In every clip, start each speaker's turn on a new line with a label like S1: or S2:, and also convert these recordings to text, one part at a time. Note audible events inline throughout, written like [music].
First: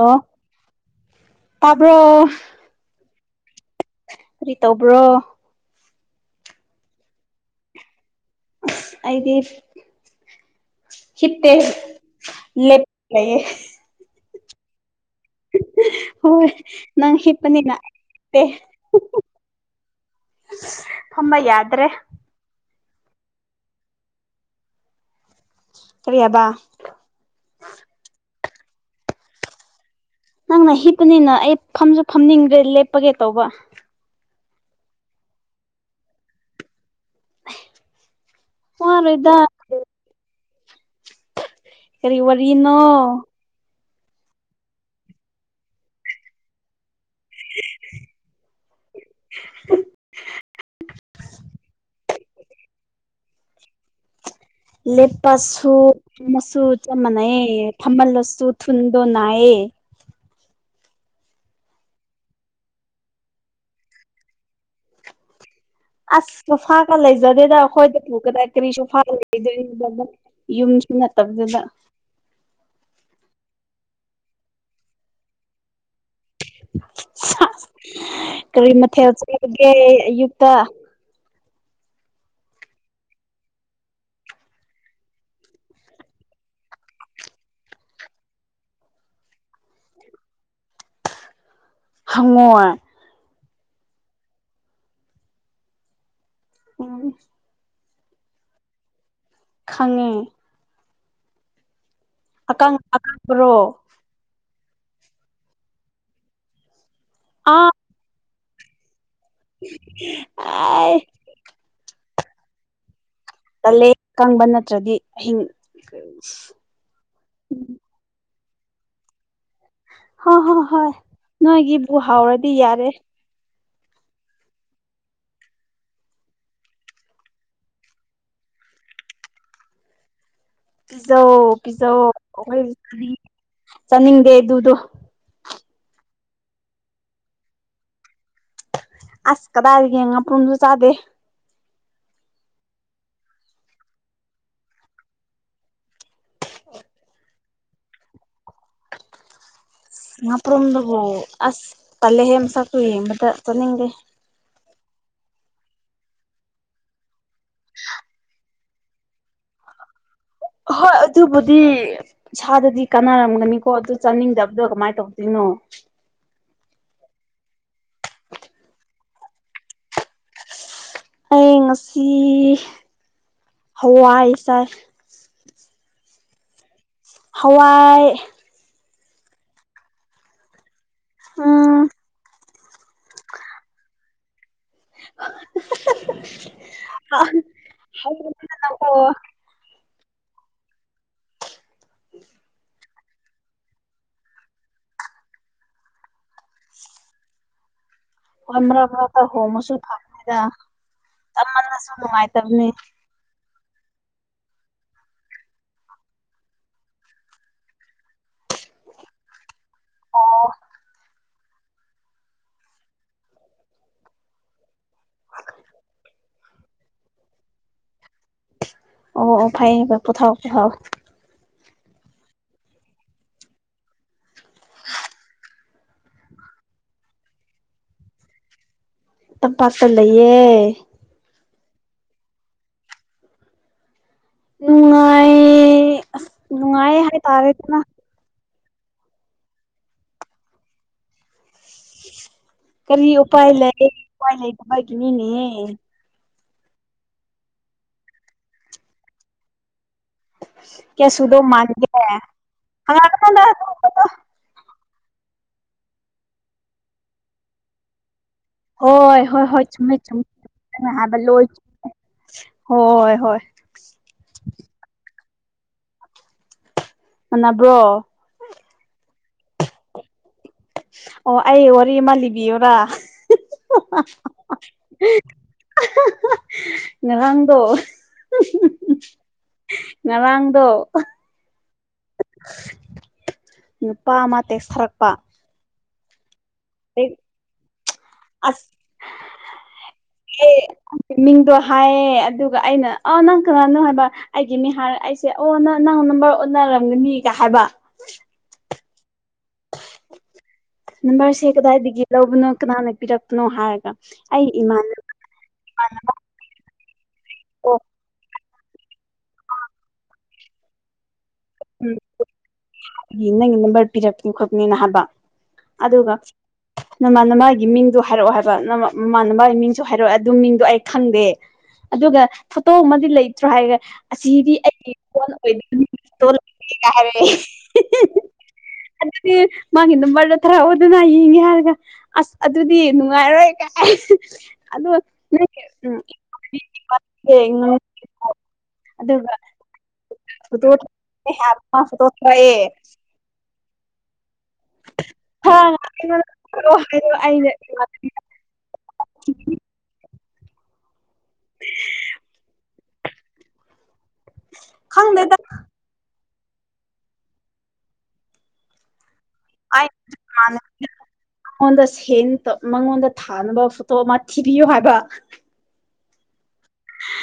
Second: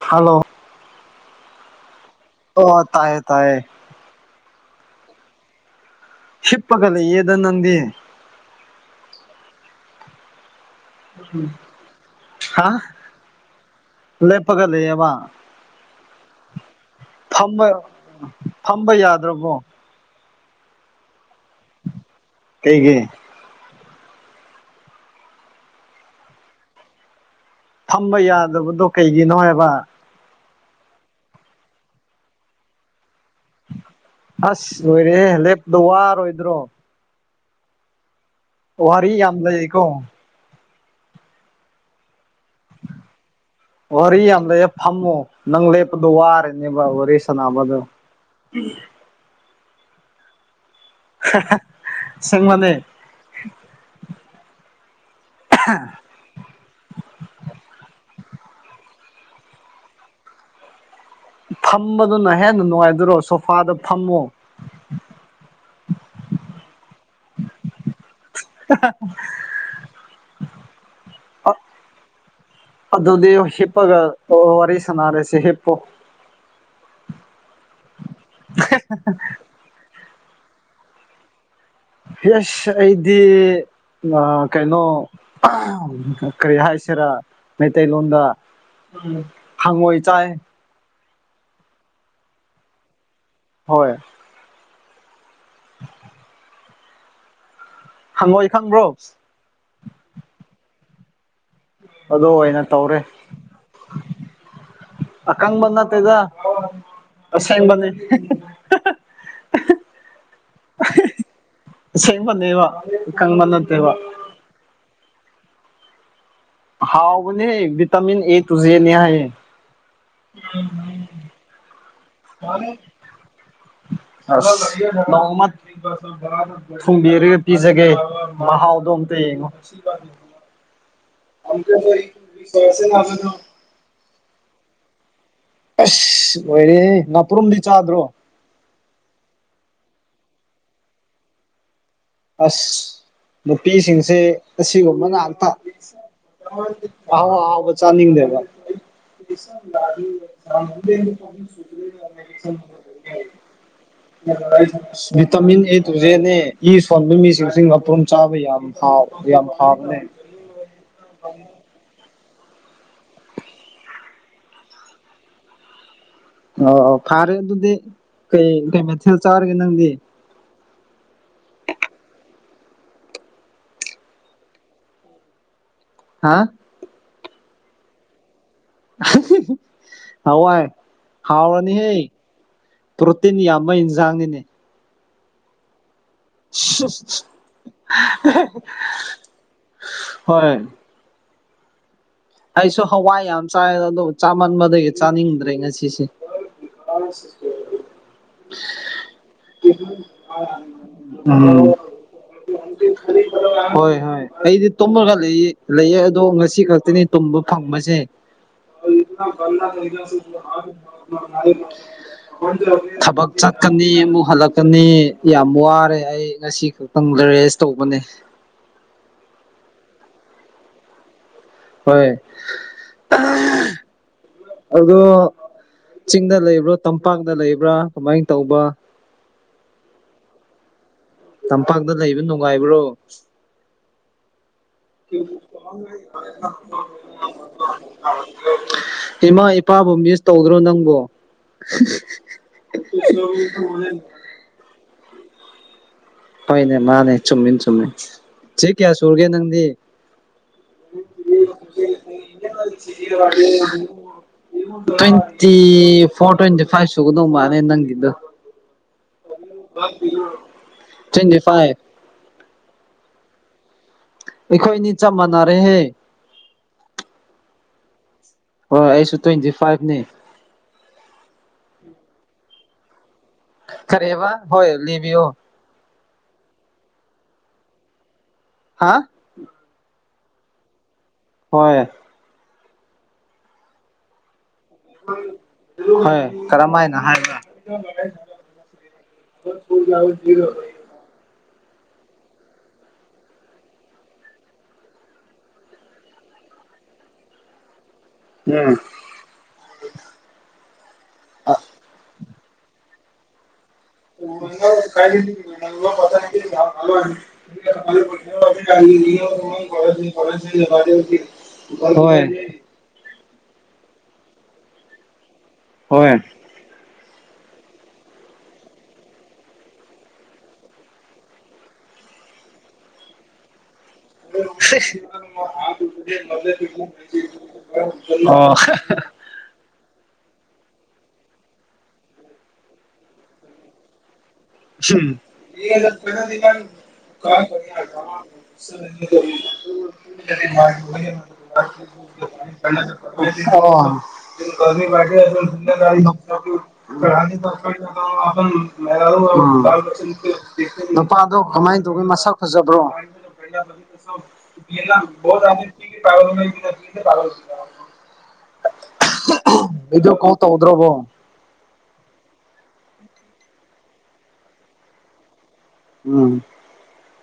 S1: ꯑꯣ
S2: ꯍꯜꯂꯣ
S1: ꯇꯥꯕ꯭ꯔꯣ
S2: ꯑꯣ ꯇꯥꯏꯌꯦ ꯇꯌꯦ
S1: ꯀꯔꯤ ꯇꯧꯕ꯭ꯔꯣ
S2: ꯁꯤꯤꯄꯒ ꯂꯩ ꯌꯦ ꯑꯗꯨ ꯅꯗꯤꯤꯦ
S1: ꯑꯩꯗꯤ ꯍꯤꯠꯇꯦ
S2: ꯍꯥ
S1: ꯂꯦ ꯂꯩꯌꯦ
S2: ꯂꯦꯞꯄꯒ ꯂꯩꯕ
S1: ꯍꯣꯏꯣꯏ ꯅꯪ
S2: ꯐꯝꯕ
S1: ꯍꯄꯅꯤꯅꯦ
S2: ꯐꯝꯕ ꯌꯥꯗ꯭ꯔꯕꯣ
S1: ꯐꯝꯕ ꯌꯥꯗ꯭ꯔꯦ
S2: ꯑꯩꯒꯤ
S1: ꯀꯔꯤꯌꯥꯕ
S2: ꯊꯝꯕ ꯌꯥꯗꯕꯗꯣ ꯀꯩꯒꯤꯅꯣ ꯍꯥꯏꯕ
S1: ꯅꯪꯅ ꯍꯤꯞꯄꯅꯤꯅ ꯑꯩ ꯐꯝꯁꯨ ꯐꯝꯅꯤꯡꯗ꯭ꯔꯦ ꯂꯦꯞꯄꯒꯦ ꯇꯧꯕ
S2: ꯑꯁ ꯂꯣꯏꯔꯦ ꯂꯦꯞꯄꯗꯣ ꯋꯥꯔꯣꯏꯗ꯭ꯔꯣ ꯋꯥꯔꯤ
S1: ꯋꯥꯔꯣꯏꯗ
S2: ꯌꯥꯝ ꯂꯩꯌꯦꯀꯣ
S1: ꯀꯔꯤ ꯋꯥꯔꯤꯅꯣ
S2: ꯋꯥꯔꯤ ꯌꯥꯝꯗ ꯍ ꯐꯝꯃꯣ ꯅꯪ ꯂꯦꯞꯄꯗꯣ ꯋꯥꯔꯅꯦꯕ ꯋꯥꯔꯤ ꯁꯅꯕꯗꯣ ꯎꯝ
S1: [inaudible] [unintelligible]
S2: ꯆꯪ ꯃꯅꯦ
S1: ꯂꯦꯞꯄꯁꯨ ꯃꯆꯨ ꯆꯞ ꯃꯥꯟꯅꯩꯌꯦ ꯐꯝꯃꯜꯂꯁ ꯆꯠ ꯊꯨꯟꯗ ꯅꯑꯌꯦ
S2: ꯐꯝꯕꯗꯨꯅ ꯍꯦꯟꯅ ꯅꯨꯡꯉꯥꯏꯇꯣꯏꯔꯣ ꯁꯣꯐꯥꯗ ꯐꯝꯃꯣ
S1: ꯑꯁꯁꯨꯐꯥꯒ ꯂꯩꯖꯗꯦꯗ ꯑꯩꯈꯣꯏꯗ ꯄꯨꯀꯗ ꯀꯔꯤꯁꯨꯨꯐꯥꯒ ꯂꯩꯗꯣꯏ
S2: ꯑꯗꯣꯗꯤ ꯏꯄꯥꯒ ꯋꯥꯔꯤ ꯁꯅꯔꯦ ꯁꯤꯦ ꯍꯦꯄꯣ
S1: ꯀꯔꯤ ꯃꯊꯦꯜ ꯆꯒꯦ ꯑꯌꯨꯛꯇ
S2: ꯌꯦꯁ ꯑꯩꯗꯤ ꯑ ꯀꯩꯅꯣ ꯀꯔꯤ ꯍꯥꯏꯁꯤꯔꯥ ꯃꯩꯇꯩꯂꯣꯟꯗ ꯍꯉꯋꯥꯣꯏ ꯆꯑ
S1: ꯍꯉꯣ
S2: ꯍꯣꯏ
S1: ꯎꯝ
S2: ꯍꯪꯉꯏ ꯈꯪꯕ꯭ꯔꯣ
S1: ꯈꯪꯉꯦ
S2: ꯑꯗꯨ ꯑꯣꯏꯅ
S1: ꯑꯀꯪ
S2: ꯇꯧꯔꯦ
S1: ꯑꯀꯪꯕꯔꯣ
S2: ꯑꯀꯪ ꯟ ꯇꯖ ꯑꯁꯥꯏꯅꯤ
S1: ꯑ
S2: ꯁꯦꯡꯕꯅꯦꯕ
S1: ꯇꯂꯦ ꯀꯪꯕ ꯅꯠꯇ꯭ꯔꯗꯤ ꯑꯍꯤꯡ
S2: ꯍꯥꯎꯕꯅꯦ ꯚꯇꯃꯤꯤꯟ ꯑꯦ ꯇꯨꯖꯦꯅꯤ ꯍꯥꯏ
S1: ꯍꯣꯏ ꯍꯣꯏ ꯍꯣꯏ ꯅꯣꯏꯒꯤꯕꯨ ꯍꯥꯎꯔꯗꯤ ꯌꯥꯔꯦ
S2: ꯑꯁ ꯅꯃ ꯊꯣꯡꯕꯤꯔꯒ ꯄꯤꯖꯒꯦ ꯃꯍꯥꯎꯗꯣ ꯑꯝ [inaudible]
S1: ꯄꯤꯖꯧ ꯄꯤꯖꯧ ꯑꯩꯈꯣꯏ ꯆꯥꯅꯤꯡꯗꯦ ꯑꯗꯨꯗꯣ
S2: ꯑꯁ ꯑꯣꯏꯔ ꯅꯥꯄꯔꯨꯝꯗꯤ ꯆꯥꯗ꯭ꯔꯣ
S1: ꯑꯁꯀꯗ ꯍꯥꯏꯒꯦꯉ ꯑ ꯄꯨꯔ ꯆ ꯆꯗꯦ
S2: ꯑꯁ ꯅꯨꯄꯤꯁꯤꯡꯁꯦ ꯑꯁꯤꯒꯨꯝꯕ ꯉꯥꯛꯇ ꯑꯥꯎ ꯑꯥꯎꯕ ꯆꯥꯅꯤꯡꯗꯕ
S1: [inaudible] ꯍꯥꯄ꯭ꯔꯝꯗꯕꯣ ꯑꯁ ꯇꯂꯦ ꯍꯦ ꯃ ꯁꯥ ꯀ ꯃꯇ ꯆꯅꯤꯡꯒꯦ
S2: ꯚꯇꯤꯟ ꯑꯦ ꯇꯨꯁꯦꯅꯦ ꯏ ꯐꯣꯟꯕ ꯃꯤꯁꯤꯡꯁꯤ ꯃꯄ꯭ꯔꯨꯝ ꯆꯥꯕ ꯌꯥꯝꯥꯎ ꯌꯥꯝ ꯍꯥꯎꯕꯅꯦ
S1: ꯍꯣꯏ ꯑꯗꯨꯕꯨꯗꯤ ꯏꯁꯥꯗꯗꯤ ꯀꯥꯟꯅꯔꯝꯒꯅꯤꯀꯣ ꯑꯗꯨ ꯆꯥꯅꯤꯡꯗꯕꯗꯣ ꯀꯃꯥꯏꯅ ꯇꯧꯗꯣꯏꯅꯣ
S2: ꯑꯣ ꯑꯣ ꯐꯥꯔꯦ ꯑꯗꯨꯗꯤ ꯀꯩ ꯀꯩ ꯃꯩꯊꯦꯜ ꯆꯥꯔꯒꯦ ꯅꯪꯗꯤ
S1: ꯑꯩ ꯉꯁꯤ ꯍꯋꯥꯏ ꯆꯥꯏ
S2: ꯍꯥ
S1: ꯍꯋꯥꯏ
S2: ꯍꯋꯥꯏ ꯍꯥꯎꯔꯥꯅꯤ
S1: ꯎꯝ
S2: ꯍꯦ ꯄꯣꯇꯅꯤ ꯑꯃ ꯏꯟꯁꯥꯉꯅꯦꯅꯤ
S1: [inaudible]
S2: ꯍꯣꯏ ꯑꯩꯁꯨ ꯍꯋꯥꯏ ꯌꯥꯝ ꯆꯥꯏ ꯑꯗꯨ ꯆꯥꯃꯟꯕꯗꯒꯤ ꯆꯥꯅꯤꯡꯗ꯭ꯔꯦ ꯉꯁꯤꯁꯦ ꯀ ꯁꯁ
S1: ꯀ ꯍꯣꯃꯣꯁꯨꯨ ꯐꯝꯥꯏꯗ ꯇ
S2: ꯎꯝ
S1: ꯃꯅ ꯁꯨ ꯅꯨꯡꯉꯥꯏ ꯇꯝꯅꯤ
S2: ꯍꯣꯏ ꯍꯣꯏ ꯑꯩꯗꯤ ꯇꯨꯝꯃꯒ ꯂꯩ ꯂꯩꯌꯦ ꯑꯗꯣ ꯉꯁꯤ ꯈꯛꯇꯅꯤ ꯇꯨꯝꯕ ꯐꯪꯕꯁꯦ
S1: ꯑꯣ
S2: [inaudible] ꯊꯕꯛ ꯆꯠꯀꯅꯤ ꯑꯃꯨꯛ ꯍꯜꯂꯛꯀꯅꯤ ꯌꯥꯝ ꯋꯥꯔꯦ ꯑꯩ ꯉꯁꯤ ꯈꯛꯇꯪ ꯔꯦꯁ ꯇꯧꯕꯅꯦ
S1: ꯑꯣ ꯑꯣ ꯐꯥꯏꯕ ꯄꯣꯊꯥꯥꯎ ꯄꯊꯥꯥꯎ
S2: ꯍꯣꯏ ꯑꯗꯣ ꯆꯤꯡꯗ ꯂꯩꯕ꯭ꯔꯥ ꯇꯝꯄꯥꯛꯇ ꯂꯩꯕ꯭ꯔꯥ ꯀꯃꯥꯏꯅ ꯇꯧꯕ
S1: ꯇꯝꯄꯥꯥꯇꯂꯌꯦꯦ
S2: ꯇꯝꯄꯥꯛꯇ ꯂꯩꯕ ꯅꯨꯡꯉꯥꯏꯕ꯭ꯔꯣ
S1: ꯅꯨꯡꯉꯥꯏ ꯑꯁ ꯅꯨꯡꯉꯥꯏ ꯍꯥꯏꯇꯥꯔꯦꯗꯅ
S2: ꯀ ꯏꯃꯥ ꯏꯄꯥꯕꯨ ꯃꯤꯁ ꯇꯧꯗ꯭ꯔꯣ ꯅꯪꯕꯨ
S1: ꯀꯔꯤ ꯎꯄꯥꯏ ꯂꯩ ꯎꯄꯥꯏ ꯂꯩꯇꯕꯒꯤꯅꯤꯅꯦ
S2: ꯍꯣꯏꯅꯦ ꯃꯥꯅꯦ ꯆꯨꯝꯃꯤꯅ ꯆꯨꯝꯃꯤ ꯁꯤꯦ ꯀꯌꯥ ꯁꯨꯔꯒꯦ ꯅꯪꯗꯤ
S1: [inaudible] ꯀ ꯁꯨꯗꯣ ꯃꯥꯥꯡꯒꯦ
S2: ꯇ꯭ꯋꯦꯟꯇꯤ ꯐꯣꯔ ꯇ꯭ꯋꯦꯟꯇꯤ ꯐꯥꯏꯚ ꯁꯨꯒꯗꯧ ꯃꯥꯅꯦ ꯅꯪꯒꯤꯗꯣ
S1: ꯍꯣꯏ ꯍꯣꯏ ꯍꯣꯏ ꯆꯨꯝꯃꯦ ꯆꯨꯝꯃꯦ ꯍꯥꯏꯕ
S2: ꯇ꯭ꯋꯦꯟꯇꯤ
S1: ꯂꯣꯏ
S2: ꯐꯥꯏꯚ
S1: ꯍꯣꯏ ꯍꯣꯏ ꯊ
S2: ꯑꯩꯈꯣꯏꯅꯤ ꯆꯞ ꯃꯥꯟꯅꯔꯦꯍꯦ
S1: ꯃꯕ꯭ꯔꯣ
S2: ꯍꯣꯏ ꯑꯩꯁꯨ ꯇ꯭ꯋꯦꯟꯇꯤ ꯐꯥꯏꯚꯅꯤ
S1: ꯑꯣ ꯑꯩ ꯋꯥꯔꯤꯃꯥ ꯂꯤꯕꯤꯌꯣꯔꯥ
S2: ꯈꯔꯦꯕ ꯍꯣꯏ ꯂꯤꯕꯤ ꯑꯣ
S1: ꯉꯍꯪꯗꯣ
S2: ꯍꯥ
S1: ꯉꯔꯥꯡꯗꯣ
S2: ꯍꯣꯏ
S1: ꯅꯨꯄꯥ ꯑꯃ ꯇꯦꯛꯊꯔꯛꯄ
S2: ꯍꯣꯏ ꯀꯔꯝꯃꯥꯏꯅ ꯍꯥꯏꯕ
S1: ꯑꯁ
S2: ꯍ ꯍꯨ ꯌꯥꯥꯎ ꯊꯔ
S1: ꯑꯦ ꯃꯤꯡꯗꯣ ꯍꯥꯏꯌꯦ ꯑꯗꯨꯒ ꯑꯩꯅ ꯑ ꯅꯪ ꯀꯅꯥꯅꯣ ꯍꯥꯏꯕ ꯑꯩꯒꯤ ꯃꯤ ꯍꯥꯏꯔ ꯑꯩꯁꯦ ꯑꯣ ꯅꯪ ꯅꯪ ꯅꯝꯕꯔ ꯑꯣꯟꯅꯔ ꯝꯒ ꯃꯤ ꯀ ꯍꯥꯏꯕ
S2: ꯎꯝ
S1: ꯅꯝꯕꯔꯁꯦ ꯀꯗꯥꯏꯗꯒꯤ ꯂꯧꯕꯅꯣ ꯀꯅꯥꯅ ꯄꯤꯔꯛꯄꯅꯣ ꯍꯥꯏꯔꯒ ꯑꯩ ꯏꯃꯥꯟꯅꯕ
S2: ꯑꯣ ꯎꯆ ꯍ
S1: ꯅꯪꯒꯤ ꯅꯝꯕꯔ ꯄꯤꯔꯛꯄꯅꯤ ꯈꯣꯠꯄꯅꯤꯅ ꯍꯥꯏꯕ
S2: ꯍꯣꯏ
S1: ꯑꯗꯨꯒ ꯅꯃꯥꯟꯅ ꯃꯥꯒꯤ ꯃꯤꯡꯗꯣ ꯍꯥꯏꯔꯛꯑꯣ ꯍꯥꯏꯕ ꯅ ꯃꯃꯥꯅ ꯃꯥꯒꯤ ꯃꯤꯡꯁꯨ ꯍꯥꯏꯔꯛꯑꯣ ꯑꯗꯨ ꯃꯤꯡꯗꯣ ꯑꯩ ꯈꯪꯗꯦ ꯑꯗꯨꯒ ꯐꯣꯇꯣ ꯑꯃꯗꯤ ꯂꯩꯇ꯭ꯔꯣ ꯍꯥꯏꯔꯦ ꯑꯁꯤꯗꯤ ꯑꯩꯒꯤ ꯐꯣꯟ ꯑꯣꯏꯗꯕꯅꯤ ꯀꯔꯦ
S2: ꯑꯣ
S1: ꯑꯗꯨ ꯃꯥꯒꯤ ꯅꯝꯕꯔꯗ ꯊꯥꯔꯛꯑꯣ ꯑꯗꯨꯅ ꯌꯦꯡꯒꯦ ꯍꯥꯏꯔꯒ ꯑꯁ ꯑꯗꯨꯗꯤ ꯅꯨꯡꯉꯥꯏꯔꯣꯏ ꯀꯥꯏ ꯑꯗꯣ
S2: ꯎꯝ
S1: ꯅꯪꯒꯤ ꯎꯝ ꯌꯦꯡꯉꯣ ꯑꯗꯨꯒ ꯐꯣꯇꯣ ꯃꯥ ꯐꯣꯇꯣ ꯊꯥꯔꯛꯑꯦ
S2: [inaudible] ꯑꯣ ꯂꯤꯒꯥ
S1: ꯊꯥꯔꯒ
S2: ꯃ
S1: ꯑꯩꯉꯣꯟꯗ ꯊꯥꯔꯛꯑꯣ ꯍꯥꯏꯗꯣ ꯑꯩꯅ
S2: ꯎꯝ ꯅꯨꯄꯥꯗꯣ ꯀꯃꯥꯏꯅ ꯇꯧꯒꯦ ꯃꯁꯛ ꯐꯖꯕ꯭ꯔꯣ
S1: ꯈꯪꯗꯦꯗ
S2: ꯣꯥ ꯊ ꯄ ꯄꯔ ꯏꯗꯣ ꯀꯣ ꯇ ꯎꯗ꯭ꯔꯕ
S1: ꯑꯩꯉꯣꯟꯗ ꯁꯦꯟ ꯃꯉꯣꯟꯗ ꯊꯥꯅꯕ ꯐꯣꯇꯣ ꯑꯃ ꯊꯤꯕꯤꯌꯨ ꯍꯥꯏꯕ
S2: ꯎꯝ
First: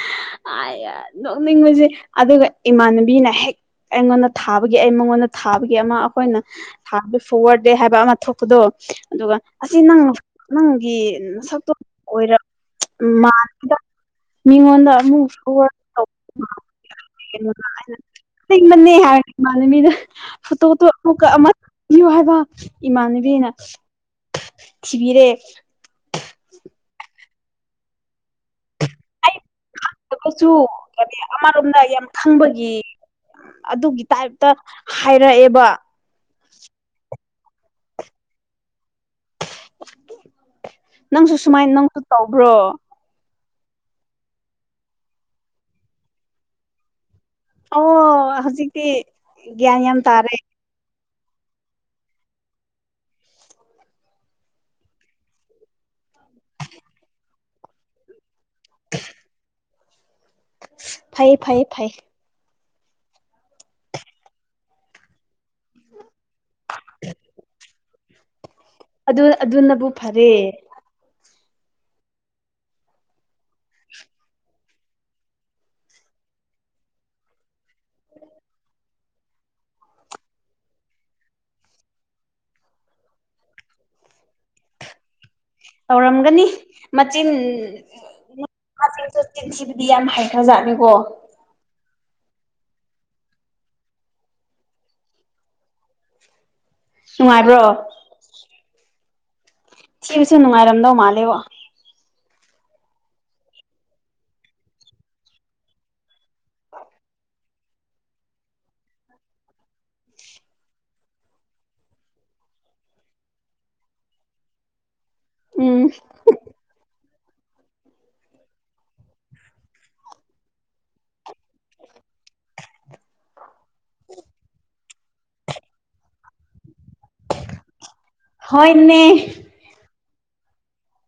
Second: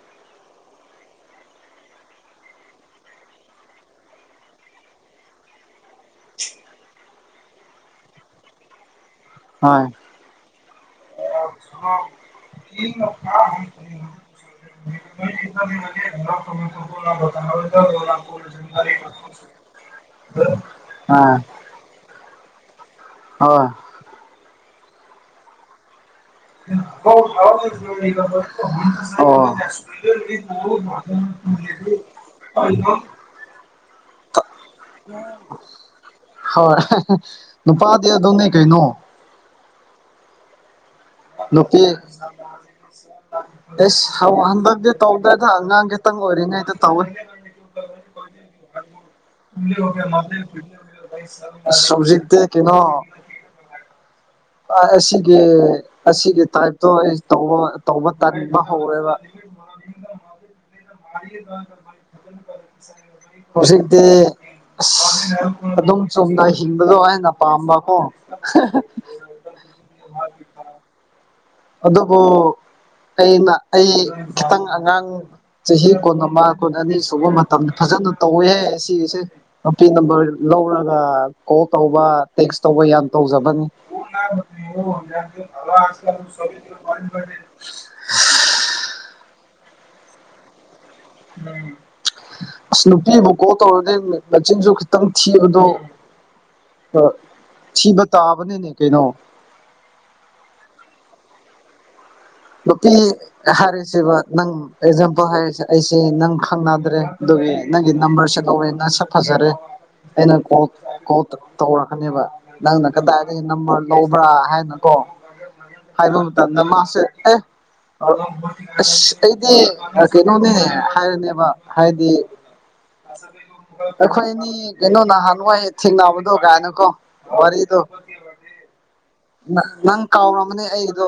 S1: [inaudible] ꯑ ꯅꯣꯛꯅꯤꯡꯉꯨꯁꯦ ꯑꯗꯨꯒ ꯏꯃꯥꯟꯅꯕꯤꯅ ꯍꯦꯛ ꯑꯩꯉꯣꯟꯗ ꯊꯥꯕꯒꯤ ꯑꯩ ꯃꯉꯣꯟꯗ ꯊꯥꯕꯒꯤ ꯑꯃ ꯑꯩꯈꯣꯏꯅ ꯊꯥꯕ ꯐꯋꯥꯔ ꯗꯦ ꯍꯥꯏꯕ ꯑꯃ ꯊꯣꯛꯄꯗꯣ ꯑꯗꯨꯒ ꯑꯁꯤ
S2: ꯍꯣꯏ
S1: ꯅꯪ ꯅꯪꯒꯤ ꯁꯛꯇꯣ ꯑꯣꯏꯔ ꯎ ꯃꯥꯗ ꯃꯤꯉ ꯃꯥꯅ ꯃꯤꯗ ꯐꯇ
S2: ꯍꯣꯏ
S1: ꯑꯃꯨ ꯑꯃ ꯍꯥꯏ ꯏꯃꯥꯟꯅꯕꯤꯅ
S2: ꯍꯣꯏ
S1: ꯊꯤꯕꯤꯔꯦ
S2: ꯍ
S1: ꯑꯗꯨꯁꯨ
S2: ꯊꯥꯎ
S1: ꯀꯔꯤ ꯑꯃꯔꯣꯝꯗ ꯌꯥꯝ ꯈꯪꯕꯒꯤ
S2: ꯑꯣ
S1: ꯑꯗꯨꯒꯤ ꯇꯥꯏꯞꯇ ꯍꯥꯏꯔꯛꯑꯦꯕ
S2: ꯅꯨꯄꯥꯗꯤ ꯑꯗꯨꯣꯅ ꯀꯩ ꯅꯣ
S1: ꯅꯪꯁꯨ ꯁꯨꯃꯥꯏꯅ
S2: ꯅꯨꯄꯤ
S1: ꯅꯪꯁꯨ ꯇꯧꯕ꯭ꯔꯣ
S2: ꯑꯦꯁ ꯍꯟꯗꯛꯇꯤ ꯇꯧꯗꯗ ꯑꯉꯥꯡ ꯈꯤꯇꯪ ꯑꯣꯏꯔꯤꯉꯩꯗ ꯇꯧꯋꯦ
S1: ꯑꯣ ꯍꯧꯖꯤꯛꯇꯤ ꯒ꯭ꯌꯥꯟ ꯌꯥꯝ ꯇꯥꯔꯦ
S2: ꯃꯥ ꯁꯣꯖꯤꯤ ꯇ ꯀꯩꯅꯣ ꯑꯁꯤꯒꯤ ꯑꯁꯤꯒꯤ ꯇꯥꯏꯞꯇꯣ ꯑꯩ ꯇ ꯇꯧꯕ ꯇꯟꯕ ꯍꯧꯔꯦꯕ
S1: ꯐꯩ ꯐꯩ ꯐꯩ
S2: ꯍꯧꯁꯤꯗꯤ ꯑꯗꯨ ꯁꯣꯝꯗ ꯍꯤꯡꯕꯗꯣ ꯑꯩꯅ ꯄꯥꯝꯕꯀꯣ
S1: ꯑꯗꯨ ꯑꯗꯨꯅꯕꯨ ꯐꯔꯦ
S2: ꯑꯗ ꯄꯣ ꯑꯩꯅ ꯑꯩ ꯈꯤꯇꯪ ꯑꯉꯥꯡ ꯆꯍꯤ ꯀꯨꯟ ꯑꯃ ꯀꯨꯟ ꯑꯅꯤ ꯁꯨꯕ ꯃꯇꯝꯗ ꯐꯖ ꯐꯖꯅ ꯇꯧꯋꯦꯍꯦ ꯁꯤꯁꯦ ꯅꯨꯄꯤꯦ ꯅꯝꯕꯔ ꯂꯧꯔꯒ ꯀꯣꯜ ꯇꯧꯕ ꯇꯦꯛꯁ ꯇꯧꯕ ꯌꯥ ꯒ꯭ꯌꯥꯟ ꯇꯧꯖꯕꯅꯤ
S1: ꯃꯆꯤꯟꯆꯁꯨ ꯆꯤꯟꯁꯤꯕꯨꯗꯤ ꯌꯥꯝ ꯍꯩꯊꯖꯥꯠꯅꯤꯀꯣ
S2: ꯑꯁ ꯅꯨꯄꯤꯕꯨ ꯀꯣꯛ ꯇꯧꯔꯗꯤ ꯃꯆꯤꯟꯁꯨ ꯈꯤꯇꯪ ꯊꯤꯕꯗꯣ ꯑ
S1: ꯅꯨꯡꯉꯥꯏꯕ꯭ꯔꯣ
S2: ꯊꯤꯕ ꯇꯥꯕꯅꯦꯅꯦ ꯀꯩꯅꯣ
S1: ꯊꯤꯕꯁꯨ ꯅꯨꯡꯉꯥꯏꯔꯝꯗꯧ ꯃꯥꯜꯂꯦꯕ
S2: ꯅꯨꯄꯤ ꯍꯥꯏꯔꯤꯁꯕ ꯅꯪ ꯑꯦꯛꯖꯥꯝꯄꯜ ꯍꯥꯏꯔꯤꯁꯦ ꯑꯩꯁꯦ ꯅꯪ ꯈꯪꯅꯗ꯭ꯔꯦ ꯅꯪꯒꯤ ꯅꯝꯕꯔꯁꯦ ꯂꯧꯋꯦ ꯅꯪ ꯁꯛ ꯐꯖꯔꯦ ꯑꯩꯅ ꯀꯣ ꯇꯧꯔꯛꯀꯅꯦꯕ ꯅꯪꯅ ꯀꯗꯥꯏꯗꯒꯤ ꯅꯝꯕꯔ ꯂꯧꯕ꯭ꯔꯥ ꯍꯥꯏꯅꯀꯣ
S1: ꯎꯝ
S2: ꯍꯥꯏꯕ ꯃꯇꯝꯗ ꯃꯥꯁꯦ ꯑꯦ ꯑꯁ ꯑꯩꯗꯤ ꯀꯩꯅꯣꯅꯦ ꯍꯥꯏꯔꯅꯦꯕ ꯍꯥꯏꯗꯤ ꯑꯝ ꯑꯩꯈꯣꯏꯅꯤ ꯀꯩꯅꯣ ꯅꯍꯥꯟꯋꯥꯏ ꯊꯦꯡꯅꯕꯗꯣ ꯀꯥꯏꯅꯨꯀꯣ ꯋꯥꯔꯤꯗꯣ
S1: ꯍꯣꯏꯅꯦ
S2: ꯀꯥꯎꯔꯝꯒꯅꯦ ꯑꯩꯗꯣ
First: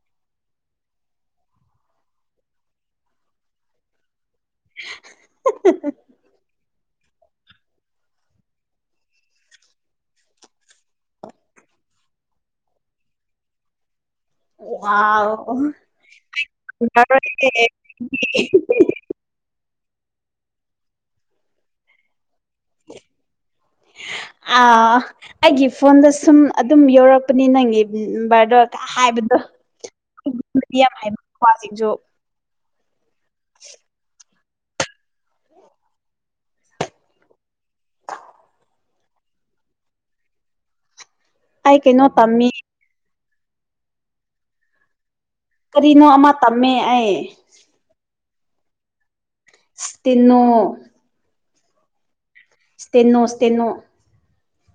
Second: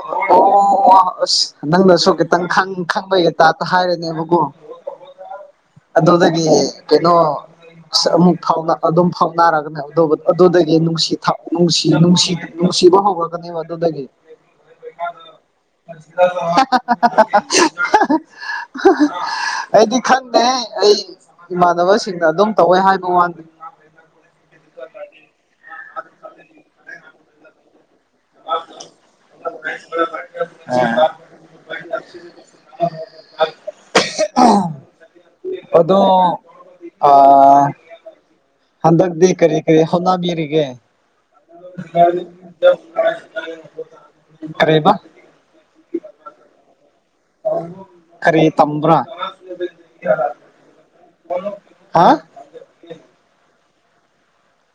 S2: ꯑꯁ ꯅꯪꯗꯁꯨ ꯈꯤꯇꯪ ꯈꯪꯕꯒꯤ ꯇꯥꯇ ꯍꯥꯏꯔꯅꯦꯕꯕꯨꯣ ꯑꯗ ꯀꯩꯅꯩꯅꯣ ꯑ ꯑꯃꯨꯛ ꯐꯥꯎ ꯑꯗꯨꯝ ꯐꯥꯎꯅꯔꯒꯅꯦ ꯑꯗꯨꯗꯒꯤꯅꯨꯡꯁꯤꯅꯨꯡꯁꯤ ꯅꯨꯡꯁꯤ ꯤꯕ ꯍꯣꯒꯒꯅꯤꯕ ꯑꯗꯨꯗꯗꯒꯤ
S1: ꯋꯥꯎ
S2: [inaudible] ꯑꯩꯗꯤ ꯈꯟꯗꯦ ꯑꯩ ꯏꯃꯥꯟꯅꯕꯁꯤꯡꯅ ꯑꯗꯨꯝ ꯇꯧꯋꯦ ꯍꯥꯏꯕ ꯋꯥꯅꯤ
S1: ꯑ ꯑꯩꯒꯤ ꯐꯣꯟꯗ ꯁꯨꯝ ꯑꯗꯨꯝ ꯌꯧꯔꯛꯄ ꯅꯤ ꯅꯪꯦ ꯚꯗꯣ ꯍꯥꯏꯕꯗꯣ ꯌꯥꯝ ꯍꯥꯏꯕ ꯀ꯭ꯁꯤꯡꯁꯨ
S2: ꯎ
S1: [inaudible]
S2: ꯑꯗꯨꯗꯣ ꯑ ꯍꯟꯗꯒꯗꯤ ꯀꯔꯤ ꯀꯔꯤ ꯍꯅꯥ ꯃꯤꯔꯤꯒ
S1: ꯑꯩ ꯀꯩꯅꯣ ꯇꯝꯃꯤ
S2: ꯈꯔꯦꯕ
S1: ꯀꯔꯤꯅꯣ ꯑꯃ ꯇꯝꯃꯦ ꯑꯩ
S2: ꯀꯔꯤ ꯇꯝꯕ꯭ꯔꯥ
S1: ꯇꯟꯅꯣ
S2: ꯍꯥ
S1: ꯏꯁꯇꯦꯅꯣ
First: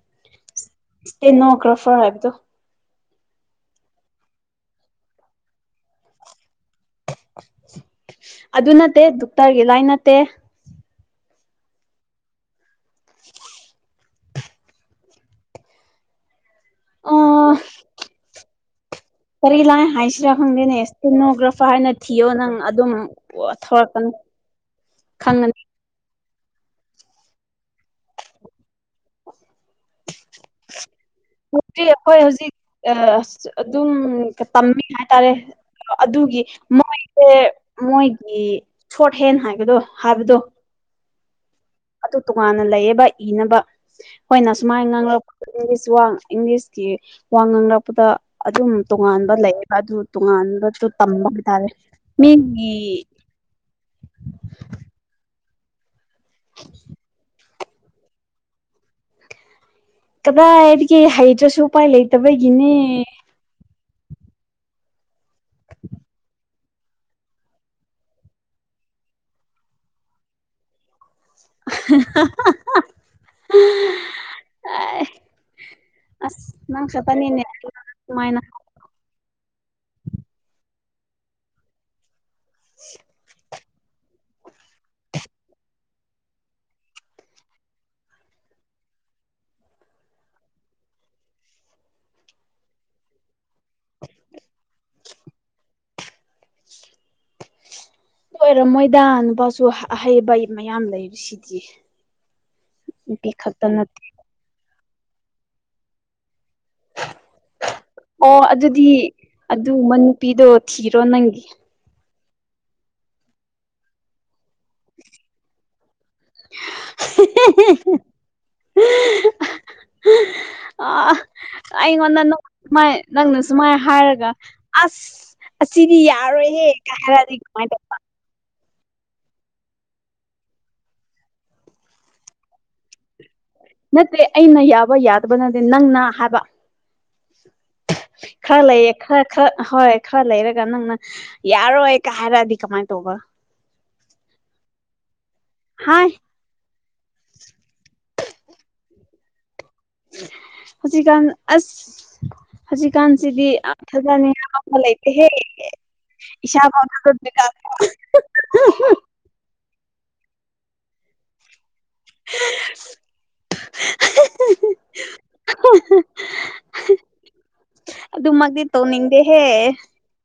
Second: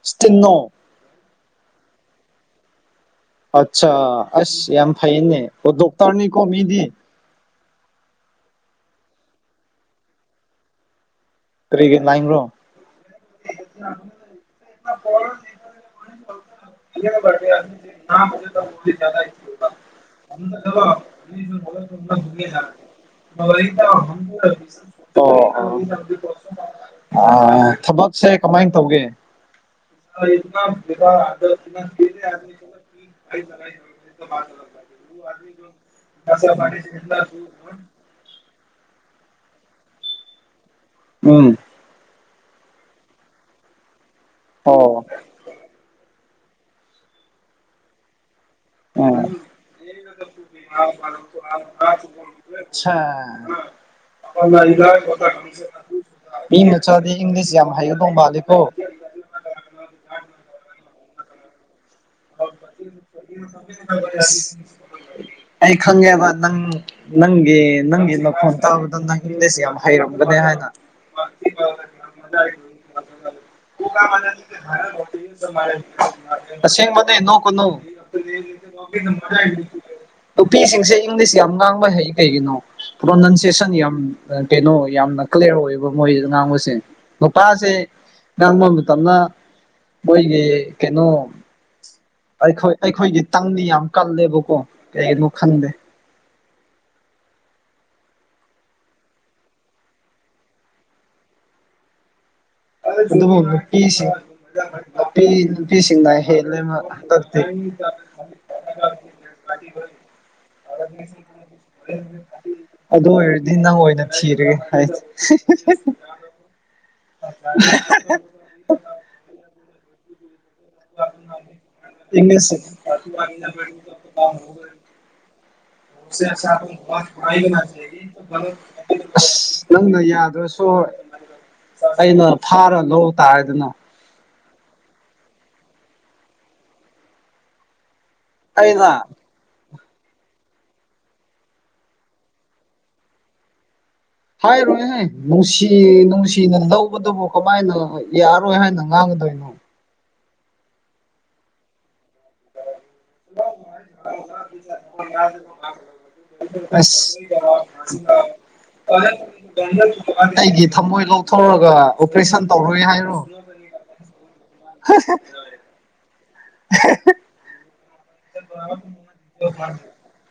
S2: ꯁꯤꯇꯤꯅꯣ
S1: ꯁꯇꯦꯅꯣꯒ꯭ꯔꯥꯐꯔ ꯍꯥꯏꯕꯗ
S2: ꯑꯆꯥꯥ ꯑꯁ ꯌꯥꯝ ꯐꯩꯅꯦ ꯑꯣ ꯗꯣꯛꯇꯔꯅꯤ ꯀꯣꯃꯤꯗꯤ
S1: ꯑꯗꯨ ꯅꯠꯇꯦ ꯗꯣꯛꯇꯔꯒꯤ ꯂꯥꯏ ꯅꯠꯇꯦ
S2: ꯇ꯭ꯔꯤꯒꯤ ꯅꯥꯏꯟ ꯭ꯔꯣ [unintelligible] [unintelligible] [unintelligible]
S1: [inaudible]
S2: [unintelligible] [unintelligible] [unintelligible] [unintelligible] [unintelligible] [unintelligible] [unintelligible] ꯑꯣ
S1: ꯀꯔꯤ ꯂꯥꯏꯟ ꯍꯥꯏꯁꯤꯔꯥ ꯈꯪꯗꯦꯅꯦ ꯁ꯭ꯇꯦꯅꯣꯒ꯭ꯔꯥꯐꯔ ꯍꯥꯏꯅ ꯊꯤꯌꯣ ꯅꯪ ꯑꯗꯨꯝ ꯊꯣꯔꯛꯀꯅꯤ ꯈꯪꯒꯅꯤ
S2: [unintelligible] ꯑ ꯊꯕꯛꯁꯦ ꯀꯃꯥꯏꯅ ꯇꯧꯒꯦ ꯏꯗ ꯏꯔ
S1: ꯍꯧꯖꯤꯛ ꯑꯩꯈꯣꯏ ꯍꯧꯖꯤꯛ ꯃꯤ ꯍꯥꯏꯇꯥꯔꯦ ꯑꯗꯨꯒꯤ ꯃꯣꯏꯁꯦ ꯃꯣꯏꯒꯤ ꯁꯣꯔꯠ ꯍꯦꯟ ꯍꯥꯏꯕꯗꯣ ꯍꯥꯏꯕꯗꯣ
S2: ꯎꯝ
S1: ꯇꯨ ꯇꯣꯉꯥꯟꯅ ꯂꯩꯌꯦꯕ ꯏꯅꯕ ꯑꯩꯈꯣꯏꯅ ꯁꯨꯃꯥꯏꯅ
S2: ꯑꯣ
S1: ꯉꯥꯡꯂꯛꯄ ꯋꯥ ꯏꯪꯂꯤꯁꯀꯤ ꯋꯥ ꯉꯥꯡꯂꯛꯄꯗ ꯑꯗꯨꯝ ꯇꯣꯉꯥꯟꯕ ꯂꯩꯌꯦꯕ ꯑꯗꯨ
S2: ꯃꯤ
S1: ꯇꯣꯉꯥꯟꯕꯁꯨ ꯇꯝꯕ ꯍꯥꯏꯇꯥꯔꯦ ꯃꯤꯒꯤ [inaudible]
S2: ꯑ ꯏꯗ ꯀꯊ ꯃꯤ ꯃ ꯆꯗꯤ ꯏꯪꯂꯤꯁ ꯌꯥꯝ ꯍꯥꯏꯌꯗꯣꯡ ꯃꯥꯥꯂꯦꯀꯣ
S1: ꯀꯗꯥꯏꯗꯒꯤ ꯍꯩꯇ꯭ꯔꯁꯨ ꯎꯄꯥꯏ ꯂꯩꯇꯕꯒꯤꯅꯦ
S2: [inaudible] ꯑꯩ ꯈꯪꯉꯦꯕ ꯅꯪ ꯅꯪꯒꯤ ꯅꯪꯒꯤꯅ ꯐꯣꯟ ꯇꯥꯕꯗ ꯅꯪꯗꯁ ꯌꯥꯝ ꯍꯩꯔꯛ ꯝꯒꯅꯦ ꯍꯥꯏꯅ
S1: [inaudible] ꯑꯁ ꯅꯪ
S2: ꯔꯦꯡ
S1: ꯈꯛꯇꯅꯤꯅꯦ ꯁꯨꯃꯥꯏꯅ
S2: ꯅꯣ ꯄꯤꯁꯦ ꯏꯪꯂꯤꯁ ꯌꯥꯝ ꯉꯥꯡꯕ ꯍꯩ ꯀꯩꯒꯤꯅꯣ ꯄ꯭ꯔꯣꯅꯟꯁꯦꯁꯟ ꯌꯥꯝ ꯀꯩꯅꯣ ꯌꯥꯝꯅ ꯀ꯭ꯂꯤꯌꯥꯔ ꯑꯣꯏꯌꯦꯕ ꯃꯣꯏ ꯉꯥꯡꯕꯁꯦ ꯅꯨꯄꯥꯁꯦ ꯅꯪꯕ ꯃꯇꯝꯅ ꯃꯣꯏꯒꯤ ꯀꯩꯅꯣ ꯑꯩꯈꯣꯏ ꯑꯩꯈꯣꯏꯒꯤ ꯇꯪꯅꯤ ꯌꯥꯝ ꯀꯜꯂꯦꯕꯀꯣ ꯀꯩꯒꯤꯅꯣ ꯈꯪꯗꯦ
S1: [inaudible] ꯂꯣꯏꯔꯝꯃꯣꯏꯗ ꯅꯨꯄꯥꯁꯨ ꯑꯍꯩꯕ ꯃꯌꯥꯝ ꯂꯩ ꯁꯤꯗꯤ
S2: ꯅꯨ ꯅꯨ ꯐ ꯁꯤꯁꯤꯡꯅꯏ ꯍꯦꯂ
S1: ꯑꯣ ꯑꯗꯨꯗꯤ ꯑꯗꯨꯒꯨꯝꯕ ꯅꯨꯄꯤꯗꯣ ꯊꯤꯔꯣ ꯅꯪꯒꯤ
S2: ꯑꯗꯨ ꯑꯣꯏꯔꯗꯤ ꯅꯪ ꯑꯣꯏꯅ ꯊꯤꯔꯒꯦ ꯍꯥꯏꯁ
S1: [inaudible] ꯑ
S2: ꯏꯪꯂꯤꯁ
S1: ꯑꯩꯉꯣꯟꯗꯃꯥꯏ ꯅꯪꯅ ꯁꯨꯃꯥꯏꯅ ꯍꯥꯏꯔꯒ ꯑꯁ ꯑꯁꯤꯗꯤ
S2: ꯑꯁ
S1: ꯌꯥꯔꯣꯏꯍꯦ ꯍꯥꯏꯔꯗꯤ ꯀꯃꯥꯏꯅ ꯇꯧꯕ
S2: ꯑꯁ ꯅꯪꯅ ꯌꯥꯗ꯭ꯔꯁꯨ ꯑꯩꯅ ꯐꯥꯔ ꯂ ꯇꯥꯔꯗꯤ
S1: ꯅꯠꯇꯦ ꯑꯩꯅ ꯌꯥꯕ ꯌꯥꯗꯕ ꯅꯠꯇꯦ ꯅꯪꯅ ꯍꯥꯏꯕ ꯈꯥ
S2: ꯑꯩꯅ
S1: ꯂꯩꯌꯦ ꯈꯥ ꯈꯥ ꯍꯣꯏ ꯈꯔ ꯂꯩꯔꯒ ꯅꯪꯅ ꯌꯥꯔꯣꯏ ꯀ ꯍꯥꯏꯔꯛꯑꯗꯤ ꯀꯃꯥꯏꯅ ꯇꯧꯕ
S2: ꯍꯥꯏꯔꯣꯏꯍ ꯅꯨꯡꯁꯤ
S1: ꯍꯥꯏ
S2: ꯅꯨꯡꯁꯤꯅ ꯂꯧꯕꯗꯨꯕꯨ ꯀꯃꯥꯏꯅ ꯍꯥꯏ ꯌꯥꯔꯣꯏ ꯍꯥꯏꯅ ꯉꯥꯡꯒꯗꯣꯏꯅꯣ
S1: ꯍꯧꯖꯤꯛꯀꯥꯟ ꯑꯁ ꯍꯧꯖꯤꯛꯀꯥꯟꯁꯤꯗꯤ ꯑꯥ ꯍꯖꯥꯅꯤ ꯑꯃ ꯂꯩꯇꯦꯍꯦ ꯏꯁꯥꯐꯥꯎ ꯊꯥꯒꯠꯄꯗ
S2: [inaudible] ꯊꯝꯃꯣꯏ ꯂꯧꯊꯣꯛꯔꯒ ꯑꯣꯄꯔꯦꯁꯟ ꯇꯧꯔꯣꯏ ꯍꯥꯏꯔꯣ [inaudible]
S1: ꯑꯗꯨ ꯃꯒ ꯇꯣꯅꯤꯗꯦ ꯍꯦ